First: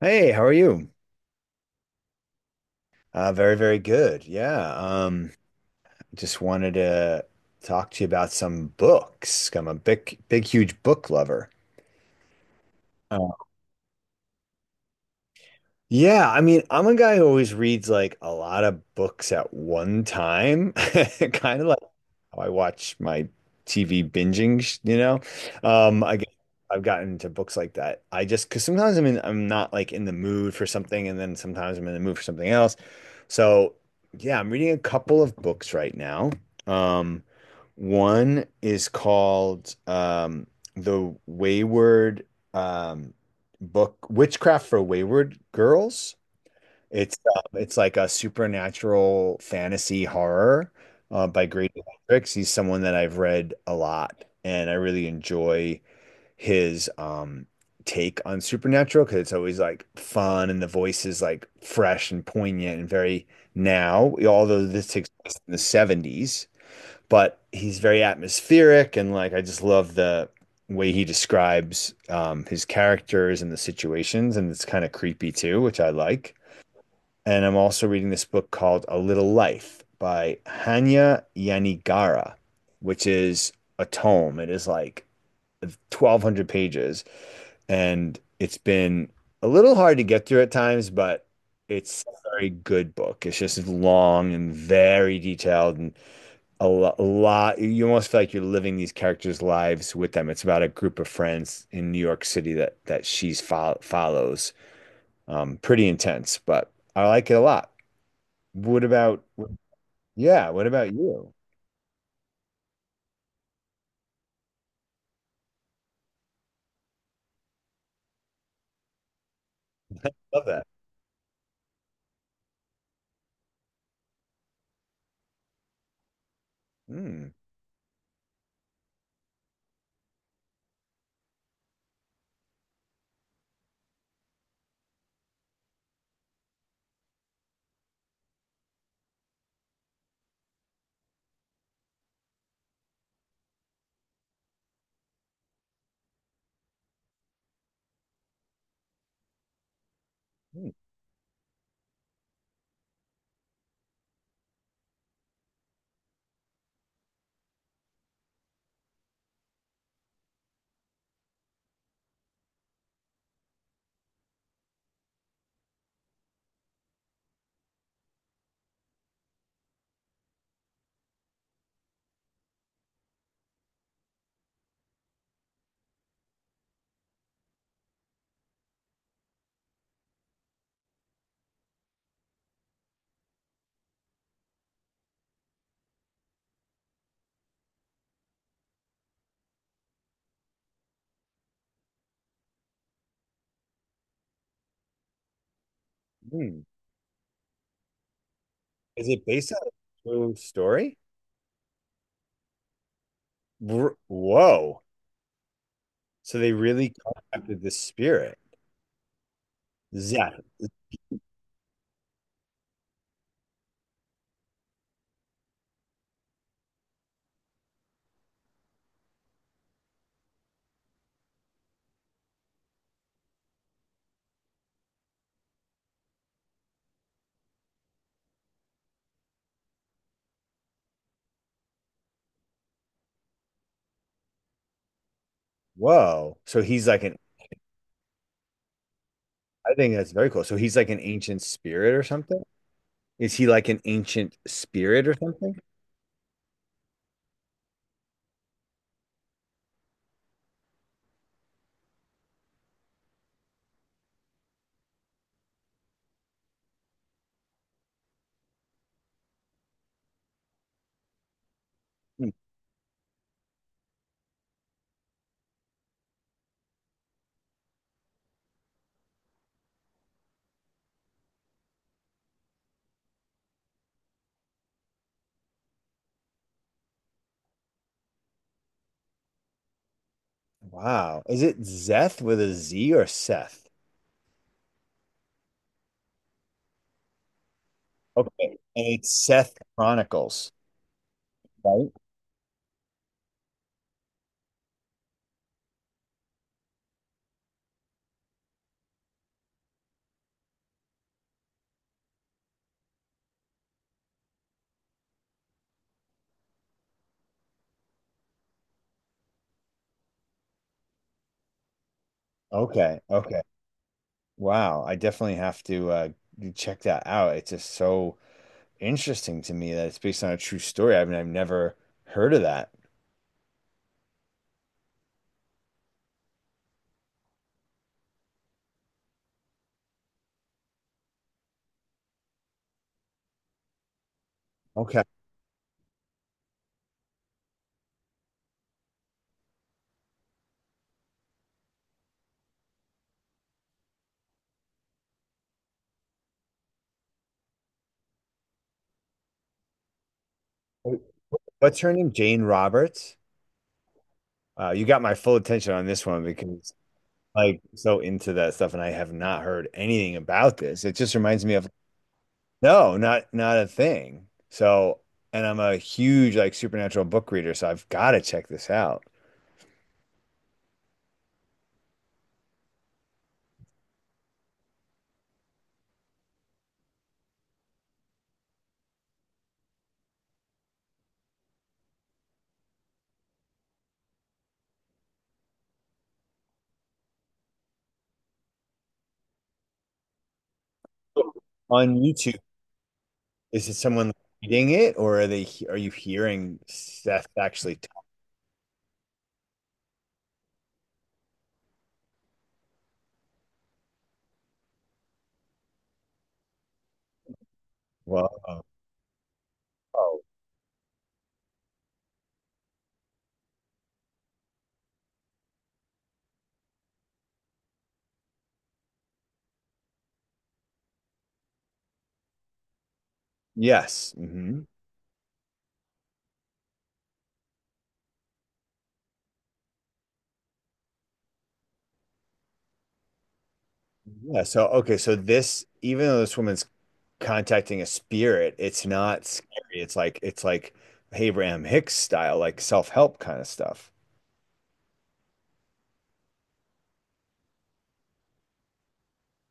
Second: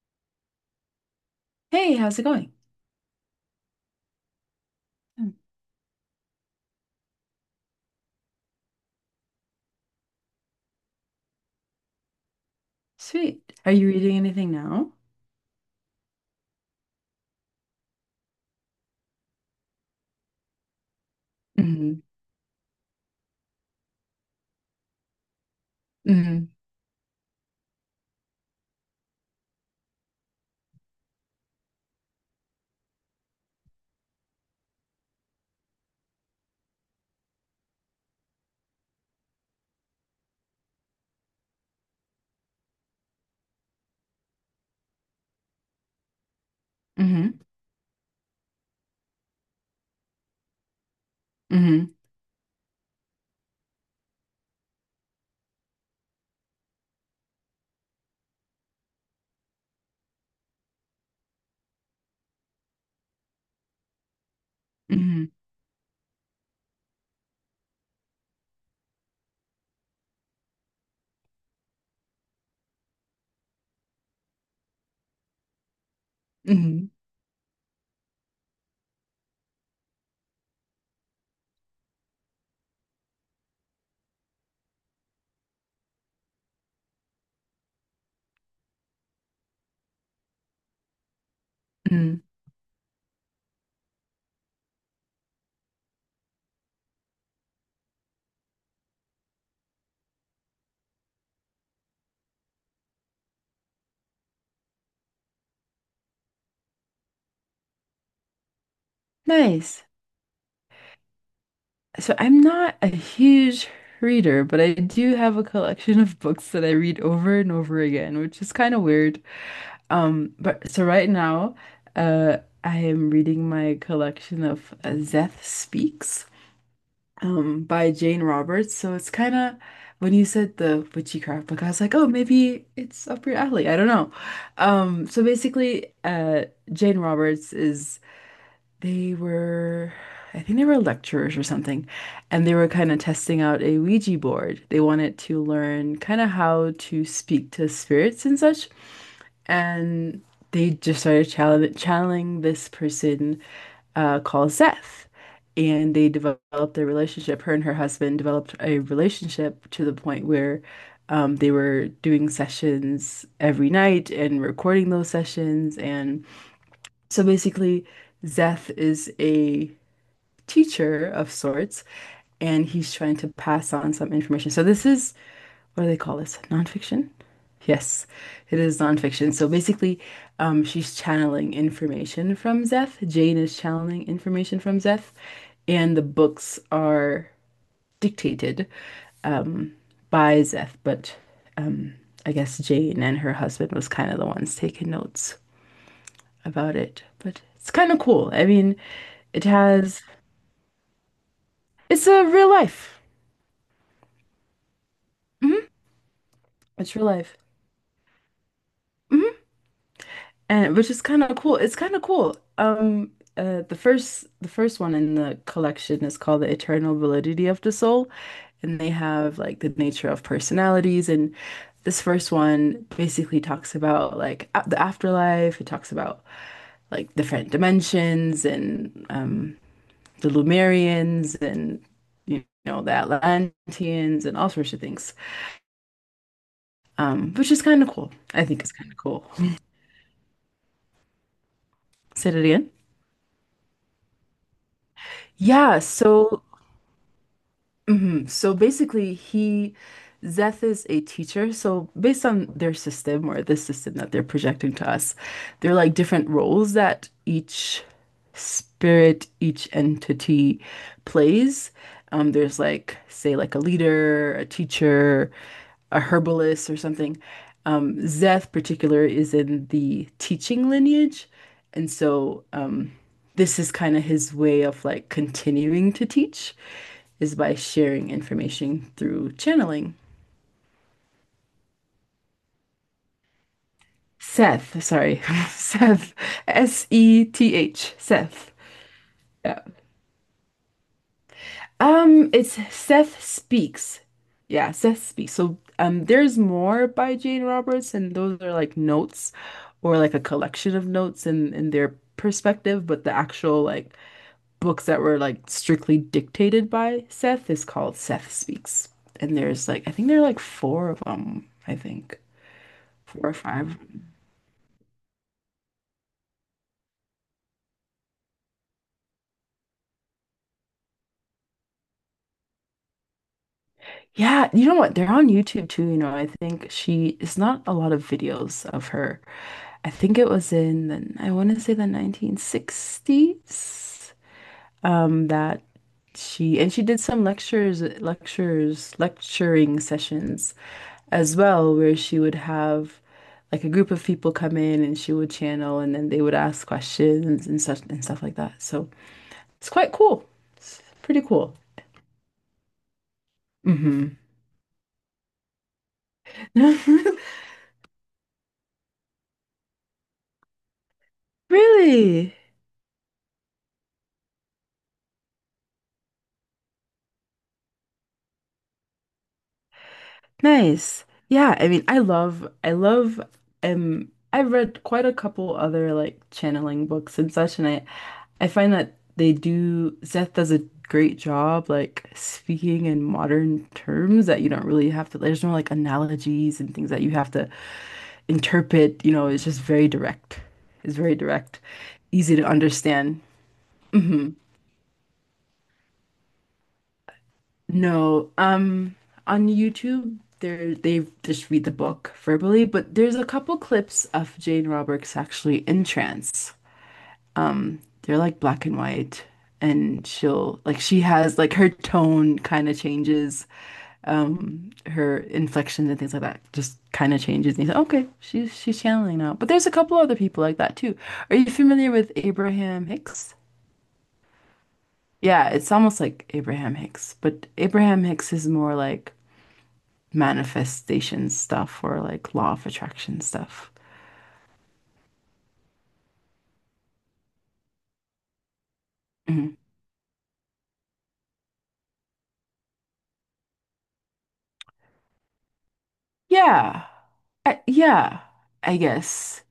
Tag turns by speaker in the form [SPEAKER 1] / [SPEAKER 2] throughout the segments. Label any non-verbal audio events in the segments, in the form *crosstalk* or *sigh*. [SPEAKER 1] Hey, how are you?
[SPEAKER 2] Hey, how's it going?
[SPEAKER 1] Very, very good. Yeah.
[SPEAKER 2] Hmm.
[SPEAKER 1] Just wanted to talk to you about some books. I'm a big, big, huge book lover.
[SPEAKER 2] Sweet. Are you reading anything now?
[SPEAKER 1] Yeah, I mean, I'm a guy who always reads like a lot of books at one time, *laughs* kind of like
[SPEAKER 2] Mm-hmm.
[SPEAKER 1] how I watch my TV binging, I guess
[SPEAKER 2] Mm-hmm.
[SPEAKER 1] I've gotten into books like that. I just because sometimes I'm not like in the mood for something, and then sometimes I'm in the mood for something else. So yeah, I'm reading a couple of books right now. Um, one is called The Wayward. Um, book, Witchcraft for Wayward Girls. It's
[SPEAKER 2] Mm-hmm.
[SPEAKER 1] um, it's like a supernatural fantasy horror by Great
[SPEAKER 2] Mm-hmm.
[SPEAKER 1] Hendricks. He's someone that I've read a lot, and I really enjoy his take on supernatural because it's always like fun and the voice is like fresh and poignant and very now. Although this takes
[SPEAKER 2] Mm-hmm.
[SPEAKER 1] place in the 70s, but he's very atmospheric and like I just love the way he describes his characters and the situations, and it's kind of creepy too, which I like.
[SPEAKER 2] Mm-hmm.
[SPEAKER 1] And I'm also reading this book called A Little Life by Hanya Yanigara, which is a tome. It is like 1,200 pages, and it's been a little hard to get through at times, but it's
[SPEAKER 2] Mm-hmm.
[SPEAKER 1] a very good book. It's just long and very detailed, and a lot, a lot. You almost feel like you're living these characters' lives with them. It's about a group of friends in New York City that follows. Pretty intense, but I like it a lot. What about,
[SPEAKER 2] Nice.
[SPEAKER 1] yeah, what about you?
[SPEAKER 2] So I'm not a huge reader, but I do have a collection of books that I read over and over again, which is kind of weird.
[SPEAKER 1] Love that.
[SPEAKER 2] But so right now, I am reading my collection of Zeth Speaks,
[SPEAKER 1] Mm,
[SPEAKER 2] by Jane Roberts. So it's kind of when you said the witchcraft book, I was like, oh, maybe it's up your alley. I don't know. So basically, Jane Roberts is they were, I think they were lecturers or something, and they were kind of testing out a Ouija board. They wanted to learn kind of how to speak to spirits and such, and
[SPEAKER 1] mm,
[SPEAKER 2] they just started challenge channeling this person, called Seth. And they developed a relationship. Her and her husband developed a relationship to the point where they were doing sessions every night and recording those sessions. And so basically, Seth is a teacher of sorts, and he's trying to pass on some information. So this is, what do they call this? Nonfiction? Yes, it is nonfiction. So basically, she's channeling information from Zeth. Jane is channeling information from Zeth, and the books are dictated um, by Zeth. But um, I guess Jane and her husband was kind of the ones taking notes
[SPEAKER 1] mm.
[SPEAKER 2] about it. But it's kind of cool. I mean,
[SPEAKER 1] Is it
[SPEAKER 2] it
[SPEAKER 1] based on a
[SPEAKER 2] has,
[SPEAKER 1] true story?
[SPEAKER 2] it's a real life.
[SPEAKER 1] Whoa. So they really
[SPEAKER 2] It's real life.
[SPEAKER 1] contacted the spirit. Zeph.
[SPEAKER 2] And which is kind of cool. It's kind of cool. The first one in the collection is called The Eternal Validity of the Soul, and they have like the nature of personalities. And this first one basically talks about like a the afterlife. It talks about like different dimensions and the Lumerians and the Atlanteans and all sorts of things.
[SPEAKER 1] Whoa.
[SPEAKER 2] Which is kind of cool. I think it's kind of cool. *laughs*
[SPEAKER 1] I think that's very cool. So he's like an ancient spirit or
[SPEAKER 2] Say it
[SPEAKER 1] something?
[SPEAKER 2] again.
[SPEAKER 1] Is he like an ancient spirit or something?
[SPEAKER 2] Yeah. so Mhm. So basically, he Zeth is a teacher. So based on their system or the system that they're projecting to us, there are like different roles that each spirit, each entity plays. There's like, say, like a leader, a teacher, a herbalist, or something. Zeth particular is in the teaching lineage, and so this is kind of his way of like continuing to teach is by sharing information through channeling.
[SPEAKER 1] Wow. Is it Zeth with a Z or Seth?
[SPEAKER 2] Seth, sorry, *laughs* Seth, Seth,
[SPEAKER 1] Okay.
[SPEAKER 2] Seth.
[SPEAKER 1] And it's Seth
[SPEAKER 2] Yeah.
[SPEAKER 1] Chronicles, right?
[SPEAKER 2] It's Seth Speaks. Yeah, Seth Speaks. So there's more by Jane Roberts, and those are like notes or like a collection of notes and in their perspective, but the actual like books that were like strictly dictated by Seth is called Seth Speaks. And there's like, I think there are like four of them, I think,
[SPEAKER 1] Okay.
[SPEAKER 2] four or
[SPEAKER 1] Okay.
[SPEAKER 2] five.
[SPEAKER 1] Wow. I definitely have to check that out. It's just so interesting to me that it's based on a true story. I mean, I've never heard of that.
[SPEAKER 2] Yeah, you know what? They're on YouTube too. You know, I think she It's not a lot of videos of her. I think it was in the, I want to say the 1960s,
[SPEAKER 1] Okay.
[SPEAKER 2] that she did some lecturing sessions as well, where she would have like a group of people come in and she would channel and then they would ask questions and such and stuff like that. So it's quite cool. It's pretty cool.
[SPEAKER 1] What's her name? Jane Roberts.
[SPEAKER 2] Hmm.
[SPEAKER 1] You got my full attention on this one because
[SPEAKER 2] *laughs*
[SPEAKER 1] like so into that stuff and I have not heard anything about this. It just reminds me of
[SPEAKER 2] Really?
[SPEAKER 1] no, not a thing. So, and I'm a huge like supernatural book reader, so I've got to check this out.
[SPEAKER 2] Nice. Yeah, I mean, I love, I've read quite a couple other like channeling books and such, and I find that Seth does a great job like speaking in modern terms that you don't really have to, there's no like analogies and things that you have to interpret, it's just very direct. It's very direct,
[SPEAKER 1] On
[SPEAKER 2] easy
[SPEAKER 1] YouTube,
[SPEAKER 2] to understand.
[SPEAKER 1] is it someone reading it, or are they are you hearing Seth actually talk?
[SPEAKER 2] No, on YouTube, there they just read the book verbally, but there's a couple clips of Jane Roberts actually in trance. They're
[SPEAKER 1] Well,
[SPEAKER 2] like
[SPEAKER 1] oh,
[SPEAKER 2] black and white, and
[SPEAKER 1] oh,
[SPEAKER 2] she has like her tone kind of changes, her inflections and things like that just kind of changes. And you say, okay, she's channeling now. But there's a couple other people like that too. Are you familiar with Abraham Hicks?
[SPEAKER 1] yes. Hmm.
[SPEAKER 2] Yeah, it's almost like Abraham Hicks, but Abraham Hicks is more like manifestation stuff or like law of attraction stuff.
[SPEAKER 1] Yeah. So, okay. So this, even though this woman's contacting a spirit. It's not scary.
[SPEAKER 2] Mhm.
[SPEAKER 1] It's like Abraham Hicks style, like self-help kind of stuff.
[SPEAKER 2] Yeah. Yeah, I guess.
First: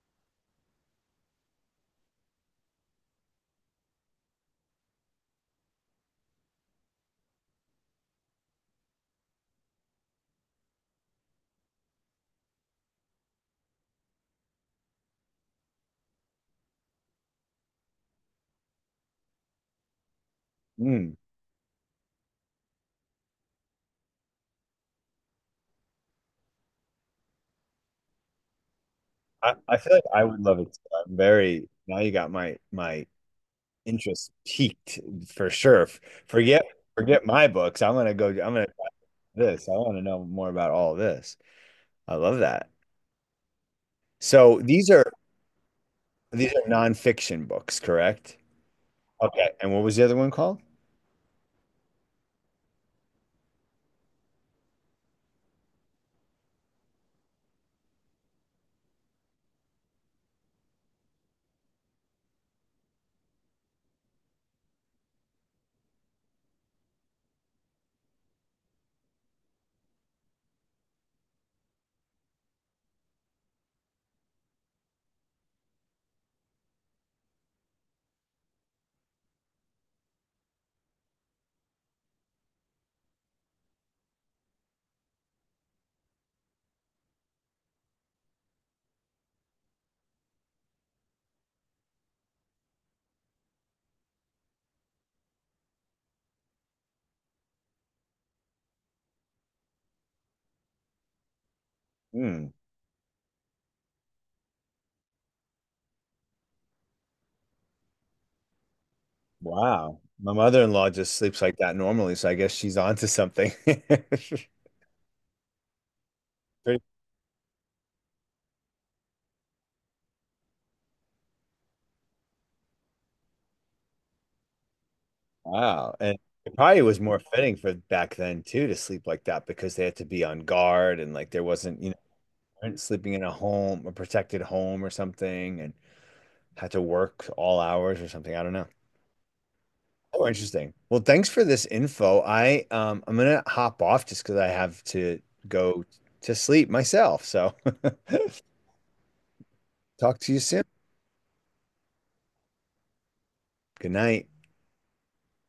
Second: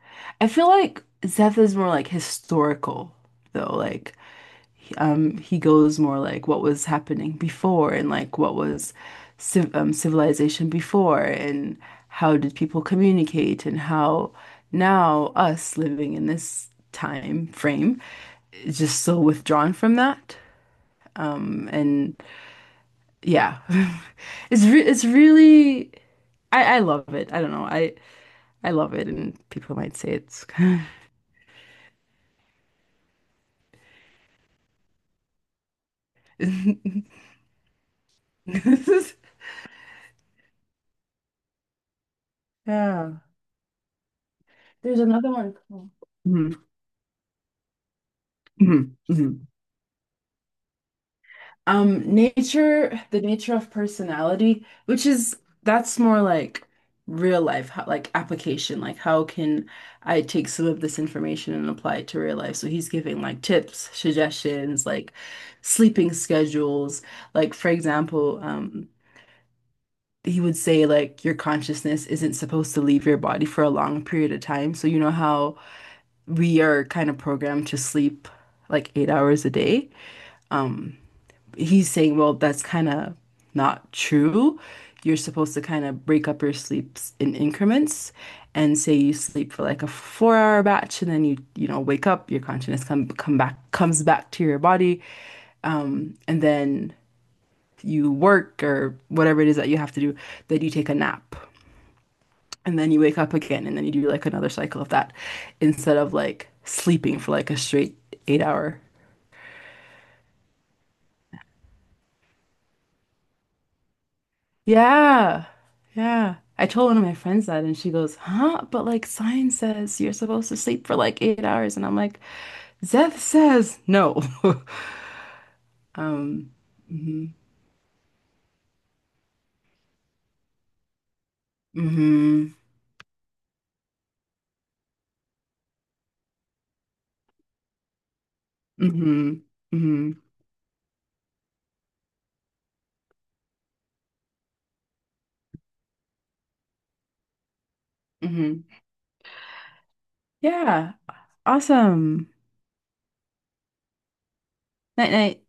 [SPEAKER 2] I feel like Zeth is more like historical though. Like he goes more like what was happening before and like what was civilization before and how did people communicate and how now us living in this time frame is just so withdrawn from that.
[SPEAKER 1] Mm.
[SPEAKER 2] And yeah. *laughs* It's really. I love it. I don't know. I love it and
[SPEAKER 1] I,
[SPEAKER 2] people
[SPEAKER 1] I feel
[SPEAKER 2] might
[SPEAKER 1] like
[SPEAKER 2] say
[SPEAKER 1] I would
[SPEAKER 2] it's
[SPEAKER 1] love it.
[SPEAKER 2] kind
[SPEAKER 1] I'm very now you got my interest peaked for sure.
[SPEAKER 2] of.
[SPEAKER 1] Forget forget my books. I'm gonna go. I'm gonna try
[SPEAKER 2] *laughs*
[SPEAKER 1] this. I want to know more about all this. I love that.
[SPEAKER 2] Yeah.
[SPEAKER 1] So
[SPEAKER 2] There's another one called.
[SPEAKER 1] these
[SPEAKER 2] Mhm.
[SPEAKER 1] are nonfiction books, correct?
[SPEAKER 2] Mhm. Mhm.
[SPEAKER 1] Okay. And what was the other one called?
[SPEAKER 2] The nature of personality, which is that's more like real life, how, like application, like how can I take some of this information and apply it to real life? So he's giving like tips, suggestions, like sleeping schedules. Like for example, he would say like your consciousness isn't supposed to leave your body for a long period of time. So you know how we are kind of programmed to sleep like 8 hours a day. Um, he's saying, well, that's kind of not true. You're supposed to kind of break up your sleeps in increments and say you sleep for like a 4 hour batch and then you, wake up, your consciousness comes back to your body, and then you work or whatever it is that you have to do, then you take a nap.
[SPEAKER 1] Hmm.
[SPEAKER 2] And then you wake up again and then you do like another cycle of that instead of like sleeping for like a straight 8 hour.
[SPEAKER 1] Wow. My mother-in-law just sleeps like that normally, so I guess she's onto something. *laughs*
[SPEAKER 2] Yeah. Yeah. I
[SPEAKER 1] Pretty-
[SPEAKER 2] told one of my friends that and she goes, "Huh? But like science says you're supposed to sleep for like 8 hours." And I'm like, "Zeth says no." *laughs*
[SPEAKER 1] Wow. And
[SPEAKER 2] Um,
[SPEAKER 1] it probably was more
[SPEAKER 2] hmm.
[SPEAKER 1] fitting for back then too to sleep like that because they had to be on guard and like there wasn't, you know,
[SPEAKER 2] Hmm.
[SPEAKER 1] they weren't sleeping in a home, a protected home or something and had to work all hours or something. I don't know.
[SPEAKER 2] Hmm. Hmm.
[SPEAKER 1] Oh, interesting. Well, thanks for this info. I'm gonna hop off just because I have to go to sleep myself. So *laughs*
[SPEAKER 2] Hmm.
[SPEAKER 1] talk to you soon.
[SPEAKER 2] Yeah. Awesome.
[SPEAKER 1] Good night.
[SPEAKER 2] Night night.